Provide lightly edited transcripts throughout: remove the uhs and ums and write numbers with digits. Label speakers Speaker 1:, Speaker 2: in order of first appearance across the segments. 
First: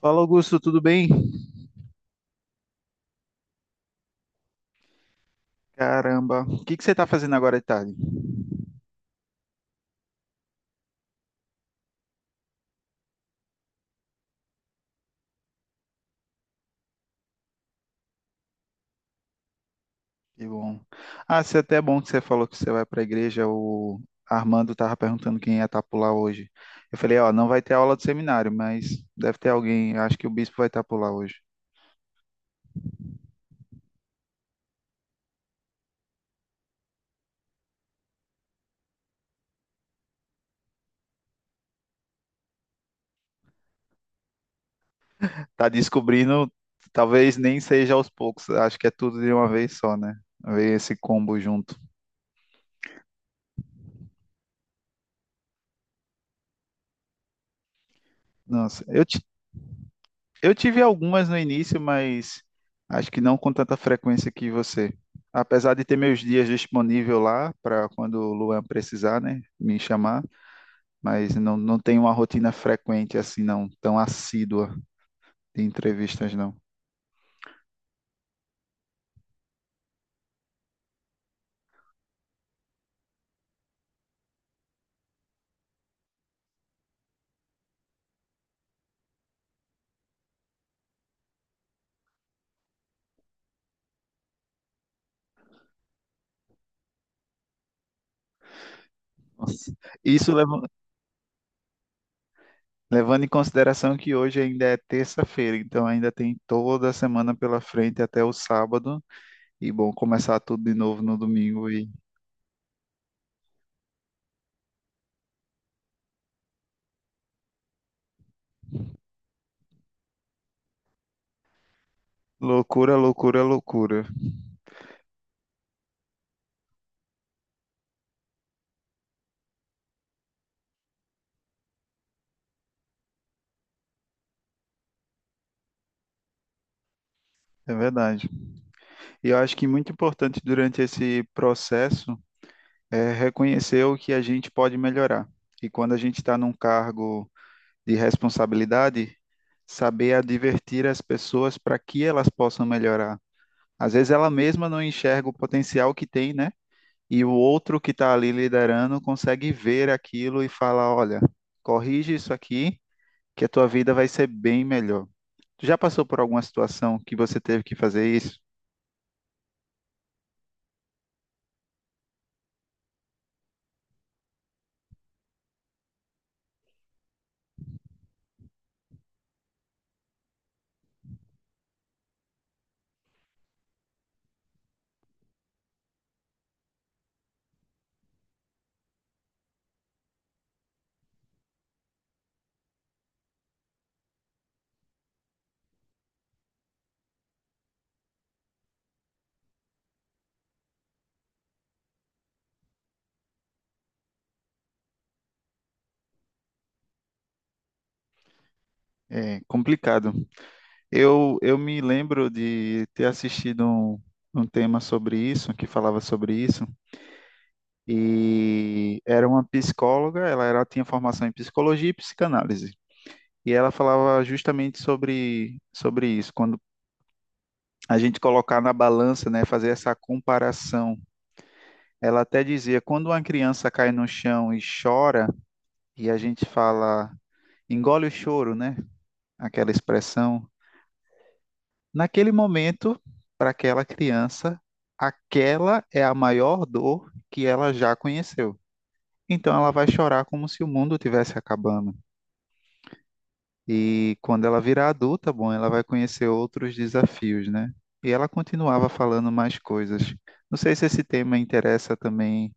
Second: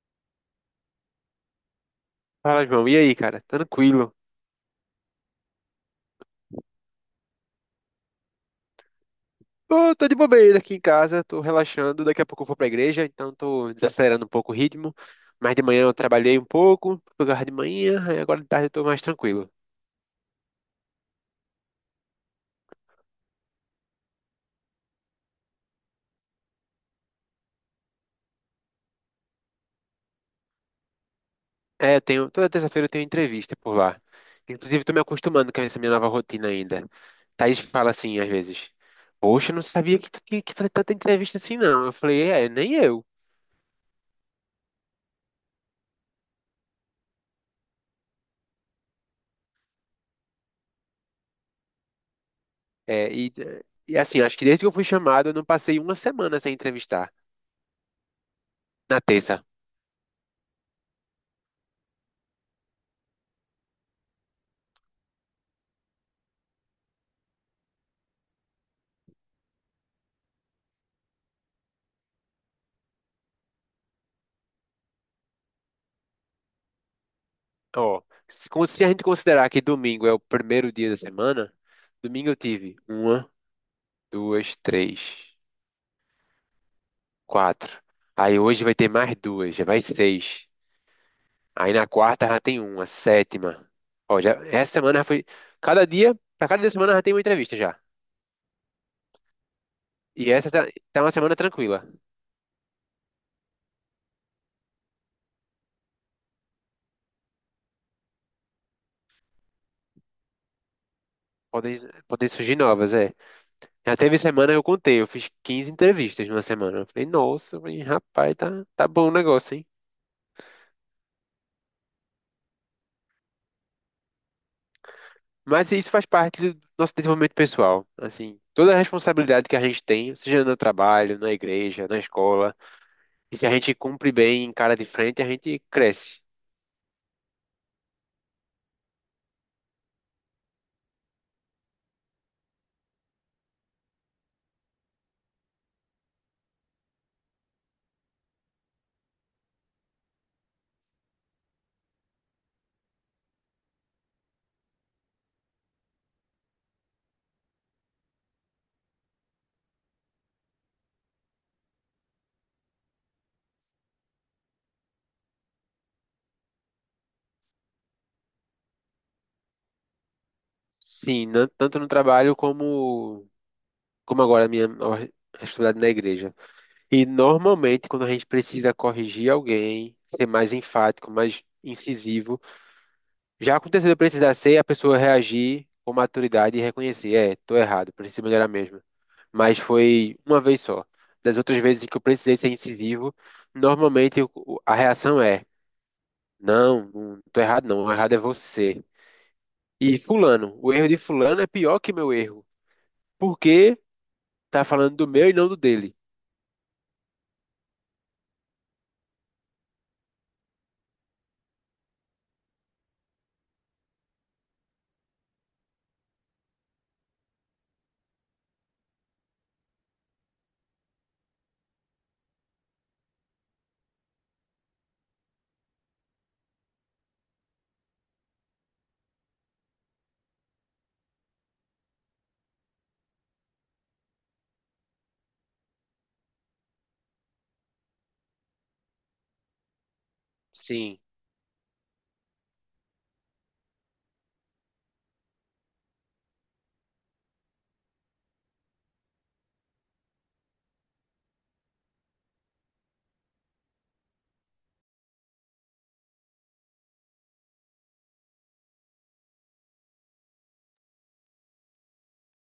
Speaker 1: Fala, Augusto, tudo bem?
Speaker 2: Fala, João. E aí, cara? Tranquilo?
Speaker 1: Caramba, o que que você está fazendo agora de tarde?
Speaker 2: Tô de bobeira aqui em casa, tô relaxando. Daqui a pouco eu vou pra igreja, então tô desacelerando um pouco o ritmo. Mas de manhã eu trabalhei um pouco, pegar de manhã, aí agora de tarde eu tô mais tranquilo.
Speaker 1: Que bom. Ah, se até é até bom que você falou que você vai para a igreja. O Armando estava perguntando quem ia estar por lá hoje. Eu falei, ó, não vai ter aula do seminário, mas deve ter alguém. Acho que o bispo vai estar por lá hoje.
Speaker 2: É, eu tenho, toda terça-feira eu tenho entrevista por lá. Inclusive, tô me acostumando com essa minha nova rotina ainda. Thaís fala assim, às vezes: Poxa, eu não sabia que tu tinha que fazer tanta entrevista assim, não. Eu falei: É, nem eu.
Speaker 1: Tá descobrindo, talvez nem seja aos poucos. Acho que é tudo de uma vez só, né? Ver esse combo junto.
Speaker 2: É, e, e assim, acho que desde que eu fui chamado, eu não passei uma semana sem entrevistar.
Speaker 1: Nossa,
Speaker 2: Na
Speaker 1: eu
Speaker 2: terça.
Speaker 1: eu tive algumas no início, mas acho que não com tanta frequência que você. Apesar de ter meus dias disponível lá para quando o Luan precisar, né, me chamar, mas não tenho uma rotina frequente assim, não, tão assídua de entrevistas, não.
Speaker 2: Ó, se a gente considerar que domingo é o primeiro dia da semana, domingo eu tive uma, duas, três, quatro. Aí hoje vai ter mais duas, já vai seis. Aí na quarta já tem uma, sétima. Ó, já, essa semana já foi. Pra cada dia da semana já tem uma entrevista já.
Speaker 1: Nossa.
Speaker 2: E
Speaker 1: Isso
Speaker 2: essa tá
Speaker 1: leva-
Speaker 2: tá uma semana tranquila.
Speaker 1: Levando em consideração que hoje ainda é terça-feira, então ainda tem toda a semana pela frente até o sábado, e bom, começar tudo de novo no domingo
Speaker 2: Podem,
Speaker 1: e
Speaker 2: podem surgir novas, é. Já teve semana que eu contei, eu fiz 15 entrevistas numa semana. Eu falei, nossa, eu falei, rapaz, tá bom o negócio, hein?
Speaker 1: loucura, loucura, loucura.
Speaker 2: Mas isso faz parte do nosso desenvolvimento pessoal. Assim, toda a responsabilidade que a gente tem, seja no trabalho, na igreja, na escola, e se a gente cumpre bem, encara de frente, a gente cresce.
Speaker 1: É verdade. E eu acho que muito importante durante esse processo é reconhecer o que a gente pode melhorar. E quando a gente está num cargo de responsabilidade, saber advertir as pessoas para que elas possam melhorar. Às vezes ela mesma não enxerga o potencial que tem, né? E o outro que está ali liderando consegue ver aquilo e fala, olha, corrige isso aqui, que a tua vida vai ser bem melhor. Tu já passou por alguma situação que você teve que fazer isso?
Speaker 2: Sim, tanto no trabalho como agora a minha nova responsabilidade na igreja. E normalmente, quando a gente precisa corrigir alguém, ser mais enfático, mais incisivo, já aconteceu de eu precisar ser, a pessoa reagir com maturidade e reconhecer, é, tô errado, preciso melhorar mesmo. Mas foi uma vez só. Das outras vezes que eu precisei ser incisivo, normalmente a reação é: não, não tô errado, não, o errado é você. E fulano, o erro de fulano é pior que meu erro, porque tá falando do meu e não do dele.
Speaker 1: É complicado. Eu me lembro de ter um tema sobre isso, que falava sobre isso, e era uma psicóloga, ela era, tinha formação em psicologia e psicanálise, e ela falava justamente sobre isso, quando a gente colocar na balança, né, fazer essa comparação. Ela até dizia, quando uma criança cai no chão e chora, e a gente fala, engole o choro, né, aquela expressão,
Speaker 2: Sim.
Speaker 1: naquele momento, para aquela criança, aquela é a maior dor que ela já conheceu. Então ela vai chorar como se o mundo tivesse acabando. E quando ela virar adulta, bom, ela vai conhecer outros desafios, né? E ela continuava falando mais coisas. Não sei se esse tema interessa também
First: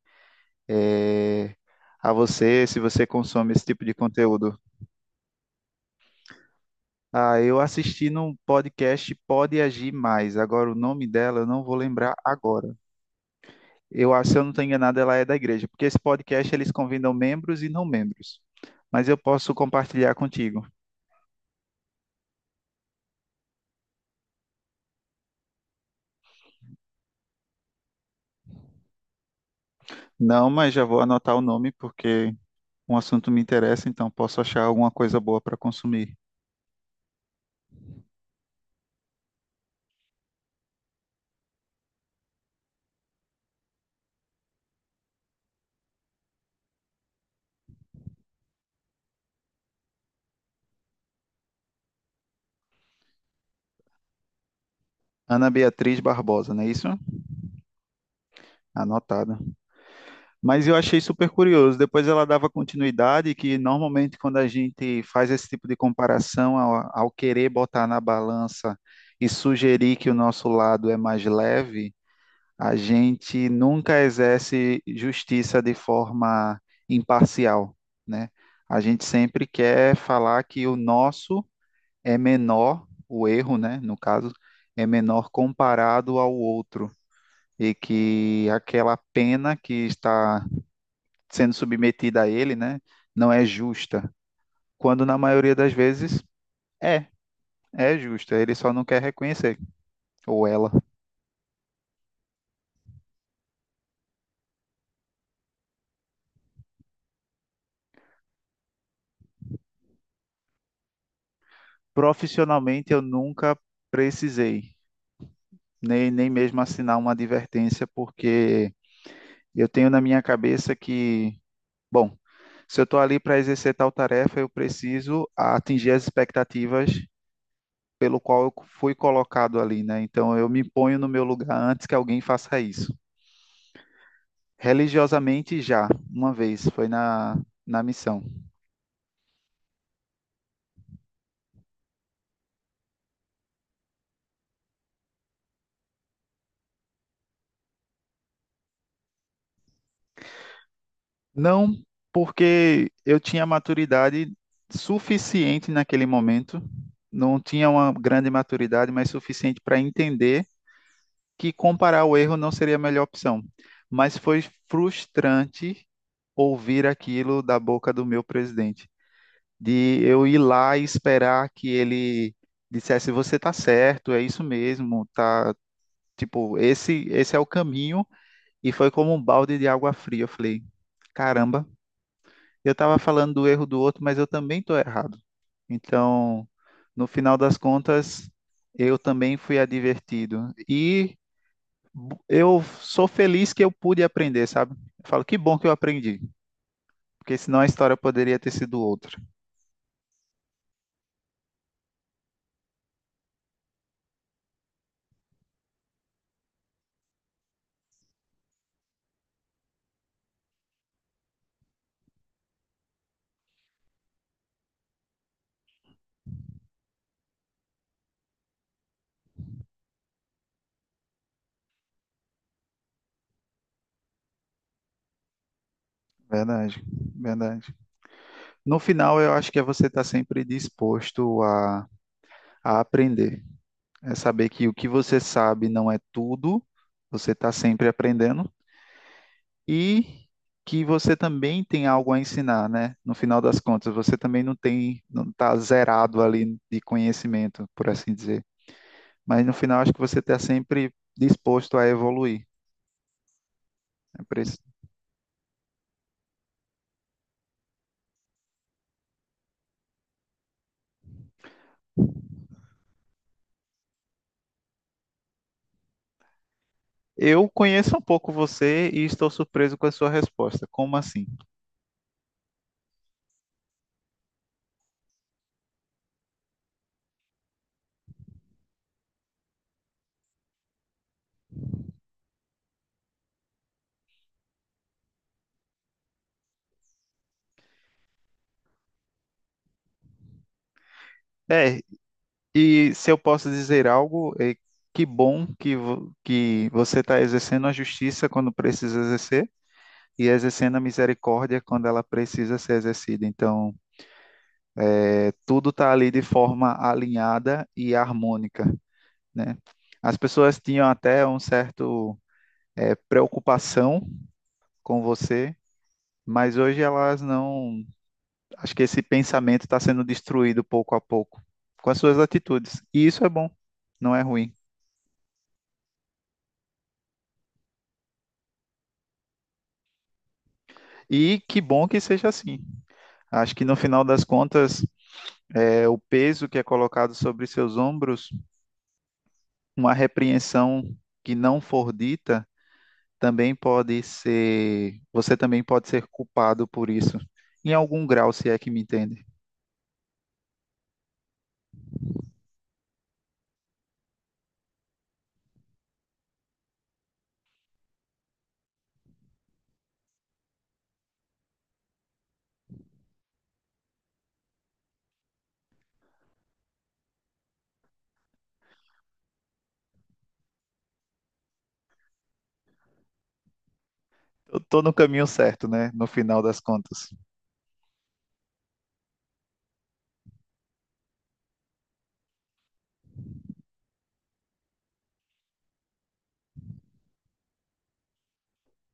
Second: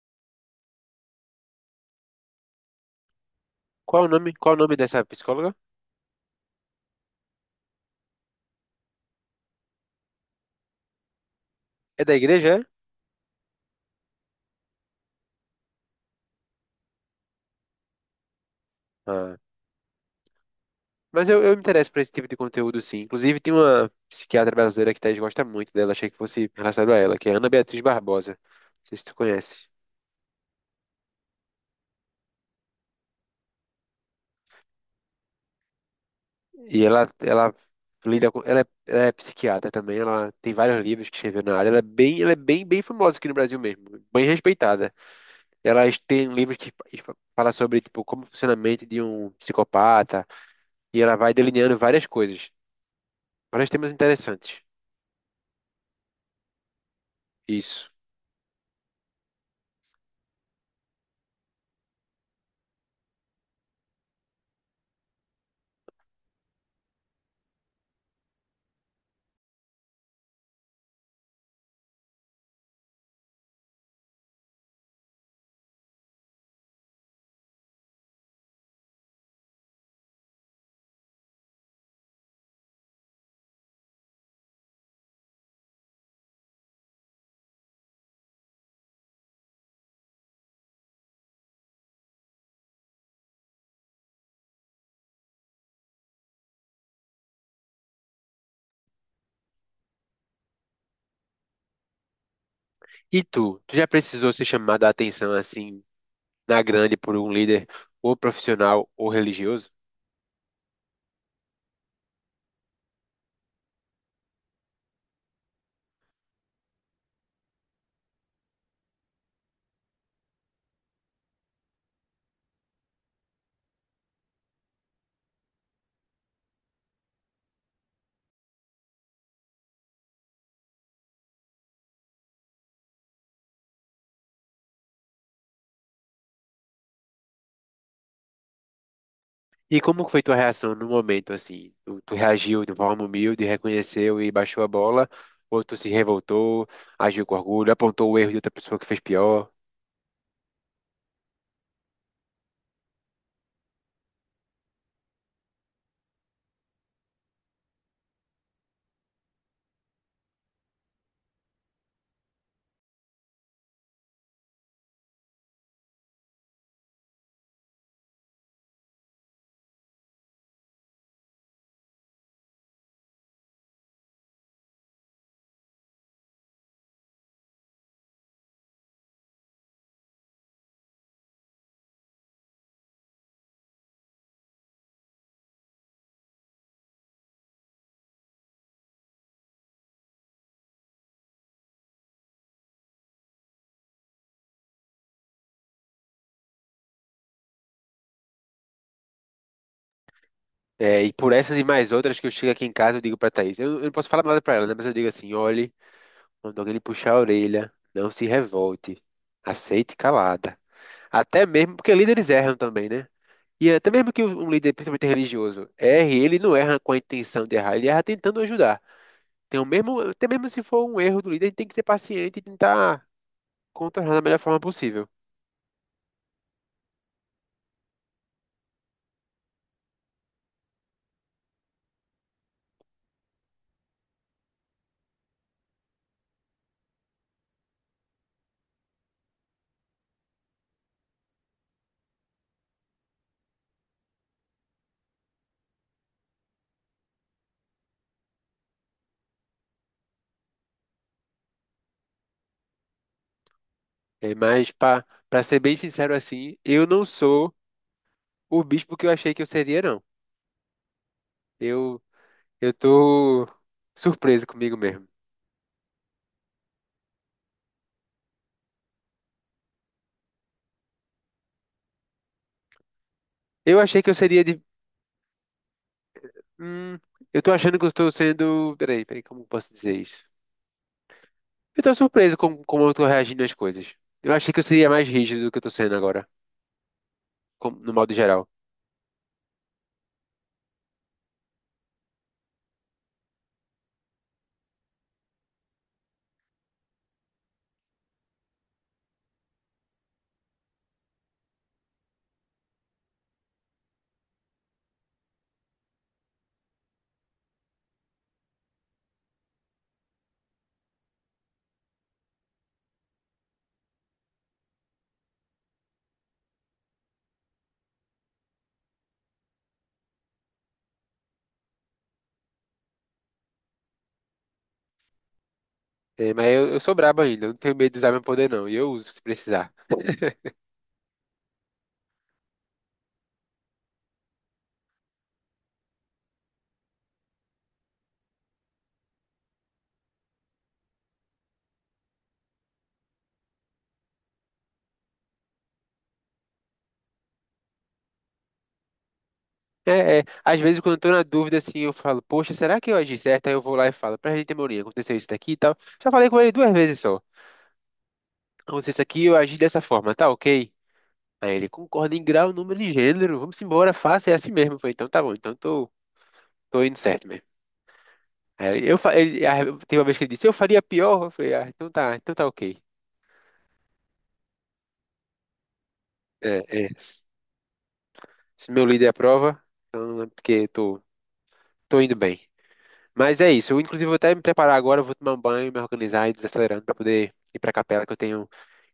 Speaker 1: a você, se você consome esse tipo de
Speaker 2: Qual o
Speaker 1: conteúdo.
Speaker 2: nome dessa psicóloga?
Speaker 1: Ah, eu assisti num podcast Pode Agir Mais. Agora o nome dela eu não vou
Speaker 2: É
Speaker 1: lembrar
Speaker 2: da igreja, é?
Speaker 1: agora. Eu acho, se eu não estou enganado, ela é da igreja, porque esse podcast eles convidam membros e não membros. Mas eu
Speaker 2: Ah.
Speaker 1: posso compartilhar contigo.
Speaker 2: Mas eu me interesso por esse tipo de conteúdo, sim. Inclusive, tem uma psiquiatra brasileira que Thaís gosta muito dela, achei que fosse relacionado a ela, que é Ana Beatriz Barbosa. Não sei se tu conhece.
Speaker 1: Não, mas já vou anotar o nome porque um assunto me interessa, então posso achar alguma coisa boa para consumir.
Speaker 2: E ela é psiquiatra também, ela tem vários livros que escreveu na área, ela é bem, bem famosa aqui no Brasil mesmo, bem respeitada. Tem livros que fala sobre, tipo, como funciona a mente de um psicopata, e ela vai delineando várias coisas, vários temas interessantes.
Speaker 1: Ana Beatriz Barbosa, não é isso?
Speaker 2: Isso.
Speaker 1: Anotado. Mas eu achei super curioso. Depois ela dava continuidade, que normalmente quando a gente faz esse tipo de comparação ao querer botar na balança e sugerir que o nosso lado é mais leve, a gente nunca exerce justiça de forma imparcial, né? A gente sempre quer falar que o nosso é menor, o erro, né, no caso, é menor comparado ao outro e que aquela pena que está sendo submetida a ele, né, não é justa, quando na maioria das vezes é, é justa, ele só não quer reconhecer, ou ela.
Speaker 2: E tu já precisou ser chamada a atenção, assim, na grande por um líder ou profissional ou religioso?
Speaker 1: Profissionalmente eu nunca precisei nem mesmo assinar uma advertência, porque eu tenho na minha cabeça que, bom, se eu estou ali para exercer tal tarefa, eu preciso atingir as expectativas pelo qual eu fui colocado ali, né? Então eu me ponho no meu lugar antes que alguém faça isso. Religiosamente já, uma vez, foi na missão.
Speaker 2: E como foi tua reação no momento, assim? Tu reagiu de forma humilde, reconheceu e baixou a bola? Ou tu se revoltou, agiu com orgulho, apontou o erro de outra pessoa que fez pior?
Speaker 1: Não porque eu tinha maturidade suficiente naquele momento, não tinha uma grande maturidade, mas suficiente para entender que comparar o erro não seria a melhor opção, mas foi frustrante ouvir aquilo da boca do meu presidente, de eu ir lá e esperar que ele dissesse você tá certo, é isso mesmo, tá, tipo, esse é o caminho e foi como um balde de água fria, eu falei, caramba, eu tava falando do erro do outro, mas eu também tô errado. Então, no final das contas, eu também fui advertido. E eu sou feliz que eu pude aprender, sabe? Eu falo, que bom que eu aprendi, porque senão a história poderia ter sido outra.
Speaker 2: É, e por essas e mais outras que eu chego aqui em casa, eu digo pra Thaís. Eu não posso falar nada pra ela, né? Mas eu digo assim, olhe, quando alguém lhe puxar a orelha, não se revolte. Aceite calada. Até mesmo, porque líderes erram também, né? E até mesmo que um líder, principalmente religioso, erre, ele não erra com a intenção de errar, ele erra tentando ajudar. Tem o mesmo, até mesmo se for um erro do líder, a gente tem que ser paciente e tentar contornar da melhor forma possível.
Speaker 1: Verdade, verdade. No final, eu acho que é você estar sempre disposto a aprender. É saber que o que você sabe não é tudo, você está sempre aprendendo e que você também tem algo a ensinar, né? No final das contas, você também não tem, não está zerado ali de conhecimento, por assim dizer. Mas no final, acho que você está sempre disposto a evoluir. É
Speaker 2: É,
Speaker 1: por isso.
Speaker 2: mas, para ser bem sincero assim, eu não sou o bispo que eu achei que eu seria, não. Eu, eu tô surpreso comigo mesmo.
Speaker 1: Eu conheço um pouco você e estou surpreso com a sua resposta. Como assim?
Speaker 2: Eu achei que eu seria de. Hum, eu tô achando que eu estou sendo. Peraí, como eu posso dizer isso? Eu tô surpreso com como eu tô reagindo às coisas. Eu achei que eu seria mais rígido do que eu tô sendo agora, no modo geral.
Speaker 1: É, e se eu posso dizer algo, é que bom que, que você está exercendo a justiça quando precisa exercer e exercendo a misericórdia quando ela precisa ser exercida. Então, é, tudo está ali de forma alinhada e harmônica, né? As pessoas tinham até um certo, é, preocupação com você, mas hoje elas não. Acho que esse pensamento está sendo destruído pouco a pouco com as suas atitudes. E isso é bom, não é ruim.
Speaker 2: É, mas eu sou brabo ainda, eu não tenho medo de usar meu poder, não. E eu uso se precisar.
Speaker 1: E que bom que seja assim. Acho que no final das contas, é o peso que é colocado sobre seus ombros, uma repreensão que não for dita, também pode ser, você também pode ser culpado por isso, em algum grau, se é que me entende.
Speaker 2: Às vezes quando eu tô na dúvida, assim, eu falo, poxa, será que eu agi certo? Aí eu vou lá e falo, pra gente, Mourinho, aconteceu isso daqui e tal. Já falei com ele duas vezes só. Aconteceu isso aqui, eu agi dessa forma, tá ok? Aí ele concorda em grau, número e gênero, vamos embora, faça, é assim mesmo. Eu falei, então tá bom, tô indo certo mesmo. Aí eu, fa- ele, ah, teve uma vez que ele disse, eu faria pior, eu falei, ah, então tá ok.
Speaker 1: Eu tô no caminho certo, né? No final
Speaker 2: É,
Speaker 1: das contas.
Speaker 2: se meu líder aprova, então é porque tô indo bem. Mas é isso. Eu, inclusive, vou até me preparar agora, eu vou tomar um banho, me organizar e desacelerando para poder ir para a capela, que eu tenho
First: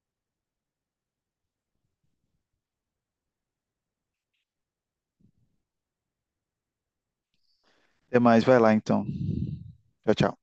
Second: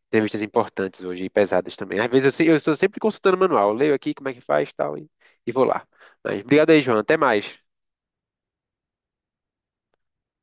Speaker 2: entrevistas importantes hoje e pesadas também. Às vezes eu estou sempre consultando o manual. Eu leio aqui como é que faz e tal, e vou lá. Mas obrigado aí, João. Até mais.
Speaker 1: Até mais, vai lá então. Tchau, tchau.